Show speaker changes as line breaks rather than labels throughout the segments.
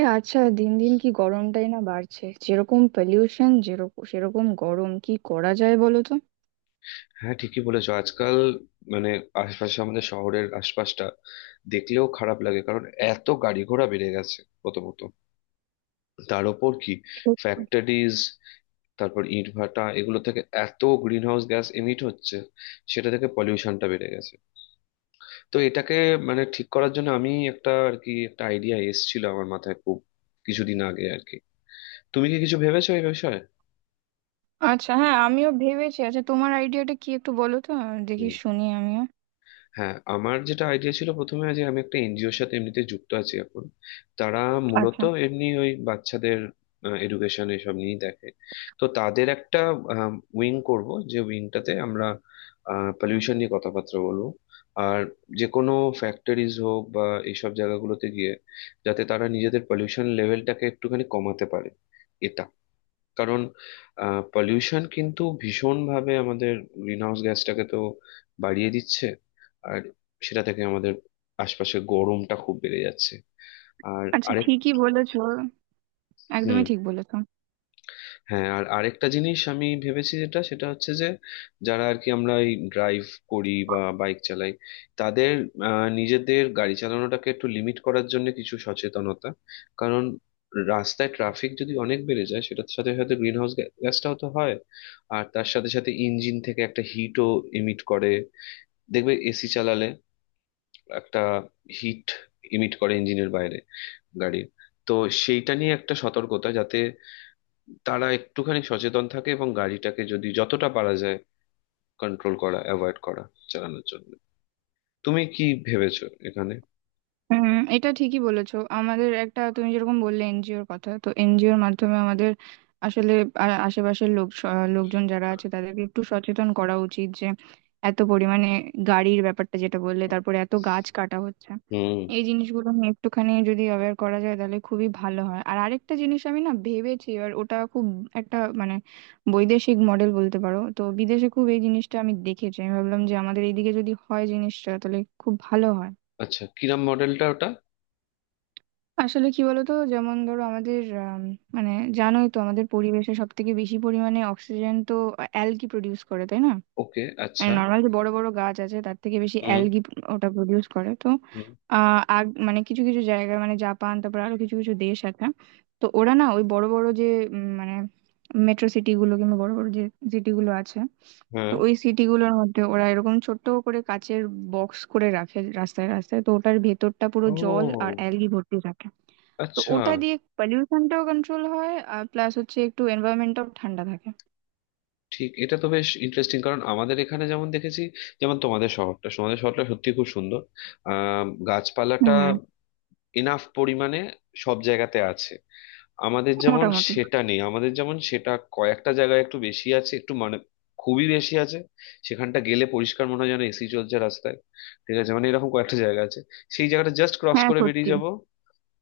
এ, আচ্ছা, দিন দিন কি গরমটাই না বাড়ছে! যেরকম পলিউশন, যেরকম সেরকম গরম, কি করা যায় বলো তো?
হ্যাঁ, ঠিকই বলেছো। আজকাল মানে আশপাশে, আমাদের শহরের আশপাশটা দেখলেও খারাপ লাগে। কারণ এত গাড়ি ঘোড়া বেড়ে গেছে প্রথমত, তার ওপর কি
সত্যি।
ফ্যাক্টরিজ, তারপর ইটভাটা, এগুলো থেকে এত গ্রিন হাউস গ্যাস এমিট হচ্ছে, সেটা থেকে পলিউশনটা বেড়ে গেছে। তো এটাকে মানে ঠিক করার জন্য, আমি একটা আর কি একটা আইডিয়া এসেছিল আমার মাথায় খুব কিছুদিন আগে আর কি। তুমি কি কিছু ভেবেছো এই বিষয়ে?
আচ্ছা, হ্যাঁ, আমিও ভেবেছি। আচ্ছা, তোমার আইডিয়াটা কি একটু বলো তো, দেখি শুনি আমিও।
হ্যাঁ, আমার যেটা আইডিয়া ছিল প্রথমে, যে আমি একটা এনজিওর সাথে এমনিতে যুক্ত আছি এখন। তারা মূলত
আচ্ছা।
এমনি ওই বাচ্চাদের এডুকেশন এসব নিয়েই দেখে। তো তাদের একটা উইং করব, যে উইংটাতে আমরা পলিউশন নিয়ে কথাবার্তা বলবো। আর যে কোনো ফ্যাক্টরিজ হোক বা এইসব জায়গাগুলোতে গিয়ে, যাতে তারা নিজেদের পলিউশন লেভেলটাকে একটুখানি কমাতে পারে। কারণ পলিউশন কিন্তু ভীষণভাবে আমাদের গ্রিনহাউস গ্যাসটাকে তো বাড়িয়ে দিচ্ছে, আর সেটা থেকে আমাদের আশপাশে গরমটা খুব বেড়ে যাচ্ছে। আর
আচ্ছা,
আরেক...
ঠিকই বলেছো,
হুম।
একদমই ঠিক বলেছো।
হ্যাঁ, আর আরেকটা জিনিস আমি ভেবেছি, যেটা সেটা হচ্ছে যে যারা আর কি আমরা এই ড্রাইভ করি বা বাইক চালাই, তাদের নিজেদের গাড়ি চালানোটাকে একটু লিমিট করার জন্য কিছু সচেতনতা। কারণ রাস্তায় ট্রাফিক যদি অনেক বেড়ে যায়, সেটার সাথে সাথে গ্রিন হাউস গ্যাসটাও তো হয়, আর তার সাথে সাথে ইঞ্জিন থেকে একটা হিটও ইমিট করে। দেখবে, এসি চালালে একটা হিট ইমিট করে ইঞ্জিনের বাইরে, গাড়ির। তো সেইটা নিয়ে একটা সতর্কতা, যাতে তারা একটুখানি সচেতন থাকে এবং গাড়িটাকে যদি যতটা পারা যায় কন্ট্রোল করা, অ্যাভয়েড করা চালানোর জন্য। তুমি কি ভেবেছো এখানে?
হুম, এটা ঠিকই বলেছো। আমাদের একটা, তুমি যেরকম বললে এনজিওর কথা, তো এনজিওর মাধ্যমে আমাদের আসলে আশেপাশের লোকজন যারা আছে তাদেরকে একটু সচেতন করা উচিত যে এত পরিমাণে গাড়ির ব্যাপারটা যেটা বললে, তারপরে এত গাছ কাটা হচ্ছে,
হুম।
এই জিনিসগুলো নিয়ে একটুখানি যদি অ্যাওয়্যার করা যায় তাহলে খুবই ভালো হয়। আর আরেকটা জিনিস আমি না ভেবেছি, এবার ওটা খুব একটা মানে বৈদেশিক মডেল বলতে পারো। তো বিদেশে খুব এই জিনিসটা আমি দেখেছি, আমি ভাবলাম যে আমাদের এইদিকে যদি হয় জিনিসটা তাহলে খুব ভালো হয়।
আচ্ছা, কিরাম মডেলটা ওটা?
আসলে কি বলতো, যেমন ধরো আমাদের মানে জানোই তো আমাদের পরিবেশে সব থেকে বেশি পরিমাণে অক্সিজেন তো অ্যালগি প্রডিউস করে, তাই না?
ওকে,
মানে
আচ্ছা।
নর্মাল যে বড় বড় গাছ আছে তার থেকে বেশি
হুম।
অ্যালগি ওটা প্রডিউস করে তো।
হুম।
আহ আগ মানে কিছু কিছু জায়গায়, মানে জাপান, তারপর আরো কিছু কিছু দেশ আছে, তো ওরা না ওই বড় বড় যে মানে মেট্রো সিটি গুলো, কিংবা বড় বড় যে সিটি গুলো আছে, তো
হ্যাঁ।
ওই সিটিগুলোর মধ্যে ওরা এরকম ছোট্ট করে কাচের বক্স করে রাখে রাস্তায় রাস্তায়। তো ওটার ভেতরটা পুরো জল আর
ও,
অ্যালগি ভর্তি থাকে। তো
আচ্ছা।
ওটা দিয়ে পলিউশনটাও কন্ট্রোল হয়, আর প্লাস হচ্ছে একটু এনভায়রনমেন্টটাও ঠান্ডা থাকে।
ঠিক, এটা তো বেশ ইন্টারেস্টিং। কারণ আমাদের এখানে যেমন দেখেছি, যেমন তোমাদের শহরটা, তোমাদের শহরটা সত্যি খুব সুন্দর। গাছপালাটা
হুম,
এনাফ পরিমাণে সব জায়গাতে আছে। আমাদের যেমন
মোটামুটি।
সেটা নেই, আমাদের যেমন সেটা কয়েকটা জায়গায় একটু বেশি আছে, একটু মানে খুবই বেশি আছে। সেখানটা গেলে পরিষ্কার মনে হয় যেন এসি চলছে রাস্তায়। ঠিক আছে, মানে এরকম কয়েকটা জায়গা আছে, সেই জায়গাটা জাস্ট ক্রস
হ্যাঁ,
করে বেরিয়ে
সত্যি।
যাব।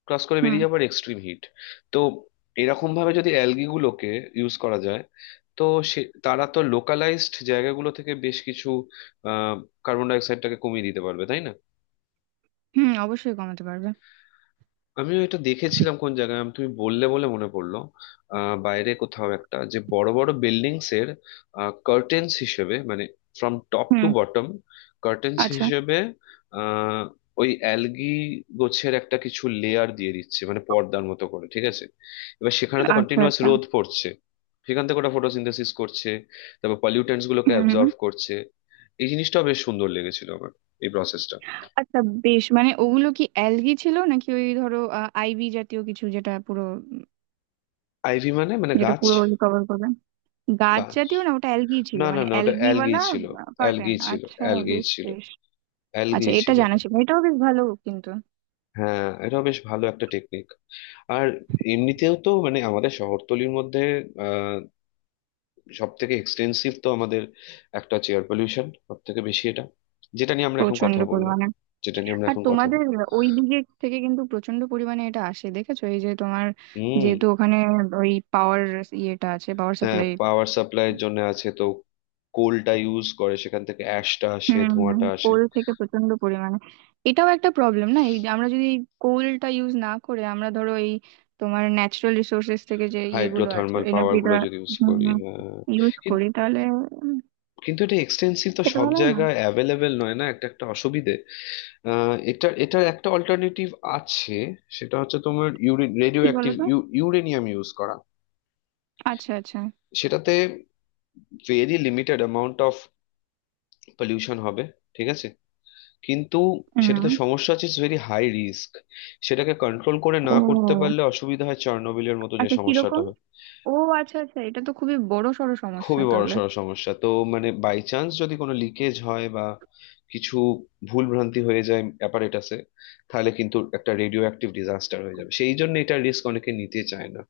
ক্রস করে
হুম,
বেরিয়ে যাবো আর এক্সট্রিম হিট। তো এরকম ভাবে যদি অ্যালগি গুলোকে ইউজ করা যায় তো সে তারা তো লোকালাইজড জায়গাগুলো থেকে বেশ কিছু আহ কার্বন ডাই অক্সাইডটাকে কমিয়ে দিতে পারবে, তাই না?
হুম, অবশ্যই কমাতে পারবে।
আমিও এটা দেখেছিলাম কোন জায়গায় তুমি বললে বলে মনে পড়লো। বাইরে কোথাও একটা, যে বড় বড় বিল্ডিংস এর কার্টেন্স হিসেবে মানে from top to
hmm.
Bottom curtains
আচ্ছা,
হিসেবে আহ ওই অ্যালগি গোছের একটা কিছু লেয়ার দিয়ে দিচ্ছে, মানে পর্দার মতো করে। ঠিক আছে, এবার সেখানে তো
আচ্ছা।
কন্টিনিউয়াস
আচ্ছা।
রোদ পড়ছে, সেখান থেকে ওটা ফটোসিনথেসিস করছে, তারপর পলিউটেন্টস গুলোকে
হুম, হুম।
অ্যাবজর্ব করছে। এই জিনিসটা বেশ সুন্দর লেগেছিল আমার, এই প্রসেসটা।
আচ্ছা, বেশ, মানে ওগুলো কি অ্যালগি ছিল, নাকি ওই ধরো আইভি জাতীয় কিছু যেটা পুরো উম,
আইভি মানে মানে
যেটা
গাছ।
পুরো রিকভার করবে? গাছ
গাছ?
জাতীয় না, ওটা অ্যালগি ছিল,
না, না,
মানে
না, ওটা অ্যালগি
অ্যালগিওয়ালা
ছিল।
কার্টেন।
অ্যালগি ছিল,
আচ্ছা,
অ্যালগি
বেশ,
ছিল,
বেশ।
অ্যালগি
আচ্ছা, এটা
ছিল
জানা
ওটা।
ছিল না। এটাও বেশ ভালো কিন্তু।
হ্যাঁ, এটা বেশ ভালো একটা টেকনিক। আর এমনিতেও তো মানে আমাদের শহরতলির মধ্যে আহ সব থেকে এক্সটেন্সিভ তো আমাদের একটা হচ্ছে এয়ার পলিউশন সব থেকে বেশি এটা, যেটা নিয়ে আমরা এখন
প্রচন্ড
কথা বললাম,
পরিমাণে।
যেটা নিয়ে আমরা
আর
এখন কথা
তোমাদের
বল...
ওই দিকে থেকে কিন্তু প্রচন্ড পরিমাণে এটা আসে, দেখেছো, এই যে তোমার
হুম।
যেহেতু ওখানে ওই পাওয়ার ইয়েটা আছে, পাওয়ার
হ্যাঁ,
সাপ্লাই।
পাওয়ার সাপ্লাইয়ের জন্য আছে তো, কোলটা ইউজ করে, সেখান থেকে অ্যাশটা আসে,
হুম।
ধোঁয়াটা আসে।
কোল থেকে প্রচন্ড পরিমাণে। এটাও একটা প্রবলেম না? এই যে আমরা যদি এই কোলটা ইউজ না করে আমরা ধরো এই তোমার ন্যাচারাল রিসোর্সেস থেকে যে ইয়েগুলো আছে,
হাইড্রোথার্মাল পাওয়ার
এনার্জিটা
গুলো যদি ইউজ করি, হ্যাঁ,
ইউজ করি তাহলে উম,
কিন্তু এটা এক্সটেন্সিভ তো
সেটা
সব
ভালো হয় না?
জায়গায় অ্যাভেলেবেল নয়, না একটা একটা অসুবিধে। এটা এটার একটা অল্টারনেটিভ আছে, সেটা হচ্ছে তোমার ইউরেন রেডিও
কি বলো
অ্যাক্টিভ
তো।
ইউরেনিয়াম ইউজ করা।
আচ্ছা, আচ্ছা।
সেটাতে very limited amount of pollution হবে, ঠিক আছে। কিন্তু
হুম।
সেটাতে সমস্যা আছে, ইটস ভেরি হাই রিস্ক, সেটাকে কন্ট্রোল করে না করতে
ও,
পারলে অসুবিধা হয়, চার্নোবিলের মতো যে
আচ্ছা,
সমস্যাটা
কিরকম?
হয়।
ও, আচ্ছা, আচ্ছা, এটা তো খুবই বড় সড় সমস্যা
খুবই
তাহলে।
বড়সড় সমস্যা তো। মানে বাই চান্স যদি কোনো লিকেজ হয় বা কিছু ভুল ভ্রান্তি হয়ে যায় অ্যাপারেটাসে, তাহলে কিন্তু একটা রেডিও অ্যাক্টিভ ডিজাস্টার হয়ে যাবে। সেই জন্য এটা রিস্ক অনেকে নিতে চায় না।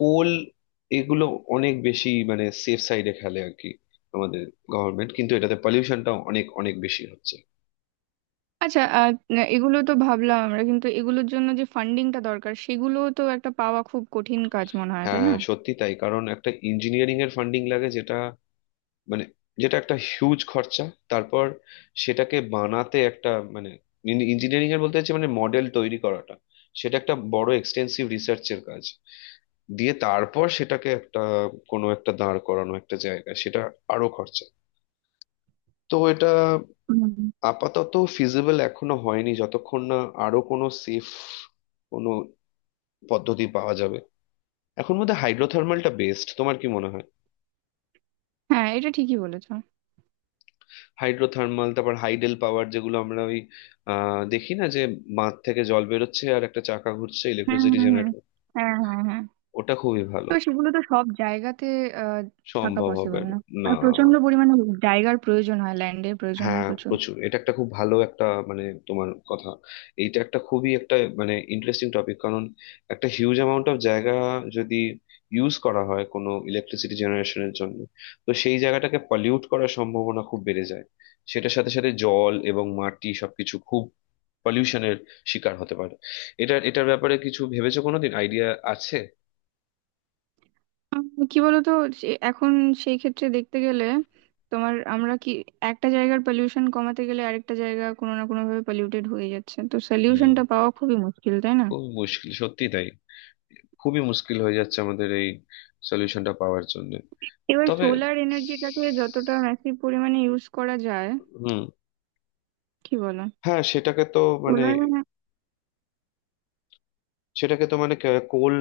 কোল এগুলো অনেক বেশি মানে সেফ সাইডে খেলে আর কি আমাদের গভর্নমেন্ট, কিন্তু এটাতে পলিউশনটা অনেক অনেক বেশি হচ্ছে।
আচ্ছা। এগুলো তো ভাবলাম আমরা, কিন্তু এগুলোর জন্য যে ফান্ডিংটা দরকার সেগুলো তো একটা পাওয়া খুব কঠিন কাজ মনে হয়, তাই
হ্যাঁ,
না?
সত্যি তাই। কারণ একটা ইঞ্জিনিয়ারিং এর ফান্ডিং লাগে, যেটা মানে যেটা একটা হিউজ খরচা। তারপর সেটাকে বানাতে একটা মানে ইঞ্জিনিয়ারিং এর বলতে চাচ্ছি, মানে মডেল তৈরি করাটা, সেটা একটা বড় এক্সটেন্সিভ রিসার্চের কাজ। দিয়ে তারপর সেটাকে একটা কোনো একটা দাঁড় করানো একটা জায়গায় সেটা আরো খরচা। তো এটা
হুম।
আপাতত ফিজিবল এখনো হয়নি, যতক্ষণ না আরো কোনো সেফ কোনো পদ্ধতি পাওয়া যাবে। এখন মধ্যে হাইড্রোথার্মালটা বেস্ট, তোমার কি মনে হয়?
হ্যাঁ, এটা ঠিকই বলেছো।
হাইড্রোথার্মাল, তারপর হাইডেল পাওয়ার যেগুলো আমরা ওই দেখি না, যে বাঁধ থেকে জল বেরোচ্ছে আর একটা চাকা ঘুরছে,
হুম,
ইলেকট্রিসিটি
হুম, হুম।
জেনারেট।
হ্যাঁ, হ্যাঁ, হ্যাঁ।
ওটা খুবই ভালো।
তো সেগুলো তো সব জায়গাতে আহ, থাকা
সম্ভব হবে
পসিবল
না।
না।
না।
আর প্রচন্ড পরিমাণে জায়গার প্রয়োজন হয়, ল্যান্ডের প্রয়োজন হয়
হ্যাঁ,
প্রচুর।
প্রচুর। এটা একটা খুব ভালো একটা মানে তোমার কথা, এইটা একটা খুবই একটা মানে ইন্টারেস্টিং টপিক। কারণ একটা হিউজ অ্যামাউন্ট অফ জায়গা যদি ইউজ করা হয় কোনো ইলেকট্রিসিটি জেনারেশনের জন্য, তো সেই জায়গাটাকে পলিউট করার সম্ভাবনা খুব বেড়ে যায়, সেটার সাথে সাথে জল এবং মাটি সবকিছু খুব পলিউশনের শিকার হতে পারে। এটা এটার ব্যাপারে কিছু ভেবেছো কোনোদিন, আইডিয়া আছে?
উম, কি বলতো, এখন সেই ক্ষেত্রে দেখতে গেলে তোমার আমরা কি, একটা জায়গার পলিউশন কমাতে গেলে আরেকটা জায়গা কোনো না কোনো ভাবে পলিউটেড হয়ে যাচ্ছে, তো
হুম।
সলিউশনটা পাওয়া খুবই মুশকিল, তাই না?
খুবই মুশকিল, সত্যি তাই। খুবই মুশকিল হয়ে যাচ্ছে আমাদের এই সলিউশনটা পাওয়ার জন্য।
এবার
তবে
সোলার এনার্জিটাকে যতটা ম্যাসিভ পরিমাণে ইউজ করা যায়,
হুম।
কি বলো?
হ্যাঁ, সেটাকে তো মানে
সোলার।
সেটাকে তো মানে কোল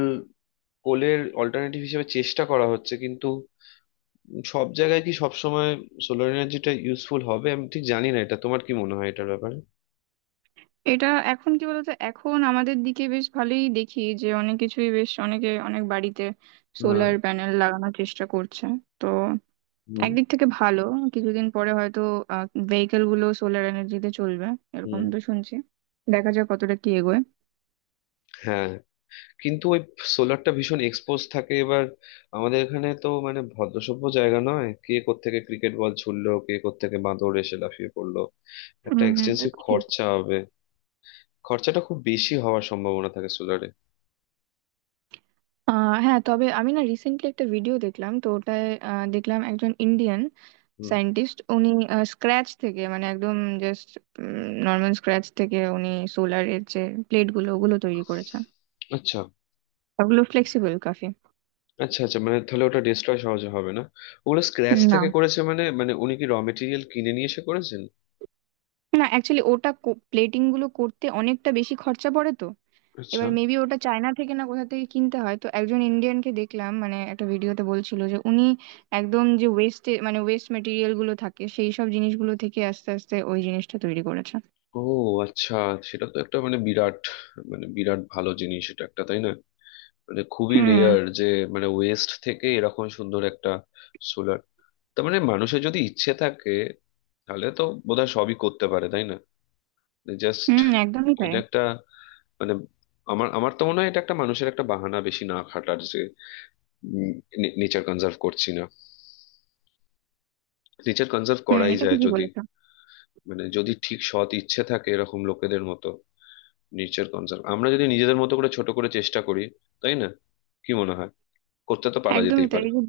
কোলের অল্টারনেটিভ হিসেবে চেষ্টা করা হচ্ছে, কিন্তু সব জায়গায় কি সব সময় সোলার এনার্জিটা ইউজফুল হবে? আমি ঠিক জানি না, এটা তোমার কি মনে হয় এটার ব্যাপারে?
এটা, এখন কি বলতো, এখন আমাদের দিকে বেশ ভালোই দেখি যে অনেক কিছুই, বেশ অনেকে অনেক বাড়িতে
হ্যাঁ।
সোলার প্যানেল লাগানোর চেষ্টা করছে। তো
হুম।
একদিক থেকে ভালো। কিছুদিন পরে হয়তো ভেহিকেল গুলো সোলার এনার্জিতে চলবে, এরকম
হুম।
তো শুনছি। দেখা যাক কতটা কি এগোয়।
হ্যাঁ। কিন্তু ওই সোলারটা ভীষণ এক্সপোজ থাকে এবার। আমাদের এখানে তো মানে ভদ্রসভ্য জায়গা নয়, কে কোত্থেকে ক্রিকেট বল ছুড়লো, কে কোত্থেকে বাঁদর এসে লাফিয়ে পড়লো, একটা
উম,
এক্সটেন্সিভ
এটা ঠিক।
খরচা হবে। খরচাটা খুব বেশি হওয়ার সম্ভাবনা থাকে সোলারে।
হ্যাঁ, তবে আমি না রিসেন্টলি একটা ভিডিও দেখলাম, তো ওটায় দেখলাম একজন ইন্ডিয়ান
হুম।
সায়েন্টিস্ট, উনি স্ক্র্যাচ থেকে, মানে একদম জাস্ট নর্মাল স্ক্র্যাচ থেকে উনি সোলারের যে প্লেট গুলো ওগুলো তৈরি করেছেন।
আচ্ছা।
ওগুলো ফ্লেক্সিবল কাফি।
আচ্ছা, আচ্ছা, মানে তাহলে ওটা ডিস্ট্রয় সহজে হবে না? ওগুলো স্ক্র্যাচ
না,
থেকে করেছে মানে মানে উনি কি র মেটেরিয়াল কিনে নিয়ে এসে করেছেন?
না, অ্যাকচুয়ালি ওটা প্লেটিং গুলো করতে অনেকটা বেশি খরচা পড়ে তো,
আচ্ছা।
এবার মেবি ওটা চায়না থেকে না কোথা থেকে কিনতে হয়। তো একজন ইন্ডিয়ানকে দেখলাম, মানে একটা ভিডিওতে বলছিল যে উনি একদম যে ওয়েস্টে, মানে ওয়েস্ট মেটেরিয়াল গুলো থাকে সেই সব জিনিসগুলো থেকে আস্তে আস্তে ওই জিনিসটা তৈরি করেছে।
ও, আচ্ছা। সেটা তো একটা মানে বিরাট মানে বিরাট ভালো জিনিস এটা একটা, তাই না? মানে খুবই
হুম।
রেয়ার, যে মানে ওয়েস্ট থেকে এরকম সুন্দর একটা সোলার। তার মানে মানুষের যদি ইচ্ছে থাকে, তাহলে তো বোধহয় সবই করতে পারে, তাই না? জাস্ট
হুম, একদমই তাই।
এটা একটা মানে আমার আমার তো মনে হয় এটা একটা মানুষের একটা বাহানা বেশি না খাটার, যে নেচার কনজার্ভ করছি না। নেচার কনজার্ভ
হুম,
করাই
এটা
যায়
ঠিকই
যদি,
বলেছো।
মানে যদি ঠিক সৎ ইচ্ছে থাকে, এরকম লোকেদের মতো নেচার কনজার্ভ আমরা যদি নিজেদের মতো করে ছোট করে চেষ্টা করি, তাই না? কি মনে হয়? করতে তো পারা
একদমই
যেতেই
তাই।
পারে।
এই যে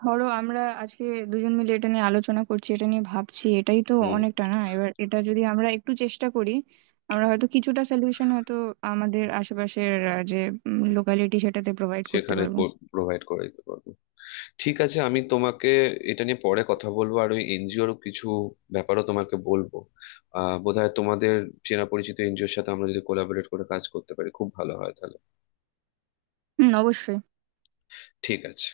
ধরো আমরা আজকে দুজন মিলে এটা নিয়ে আলোচনা করছি, এটা নিয়ে ভাবছি, এটাই তো
হুম।
অনেকটা না? এবার এটা যদি আমরা একটু চেষ্টা করি, আমরা হয়তো কিছুটা সলিউশন হয়তো আমাদের আশেপাশের যে লোকালিটি, সেটাতে প্রোভাইড করতে
সেখানে
পারবো।
প্রোভাইড করে দিতে পারবো। ঠিক আছে, আমি তোমাকে এটা নিয়ে পরে কথা বলবো, আর ওই এনজিওর কিছু ব্যাপারও তোমাকে বলবো। বোধহয় তোমাদের চেনা পরিচিত এনজিওর সাথে আমরা যদি কোলাবোরেট করে কাজ করতে পারি, খুব ভালো হয় তাহলে।
হুম, অবশ্যই।
ঠিক আছে।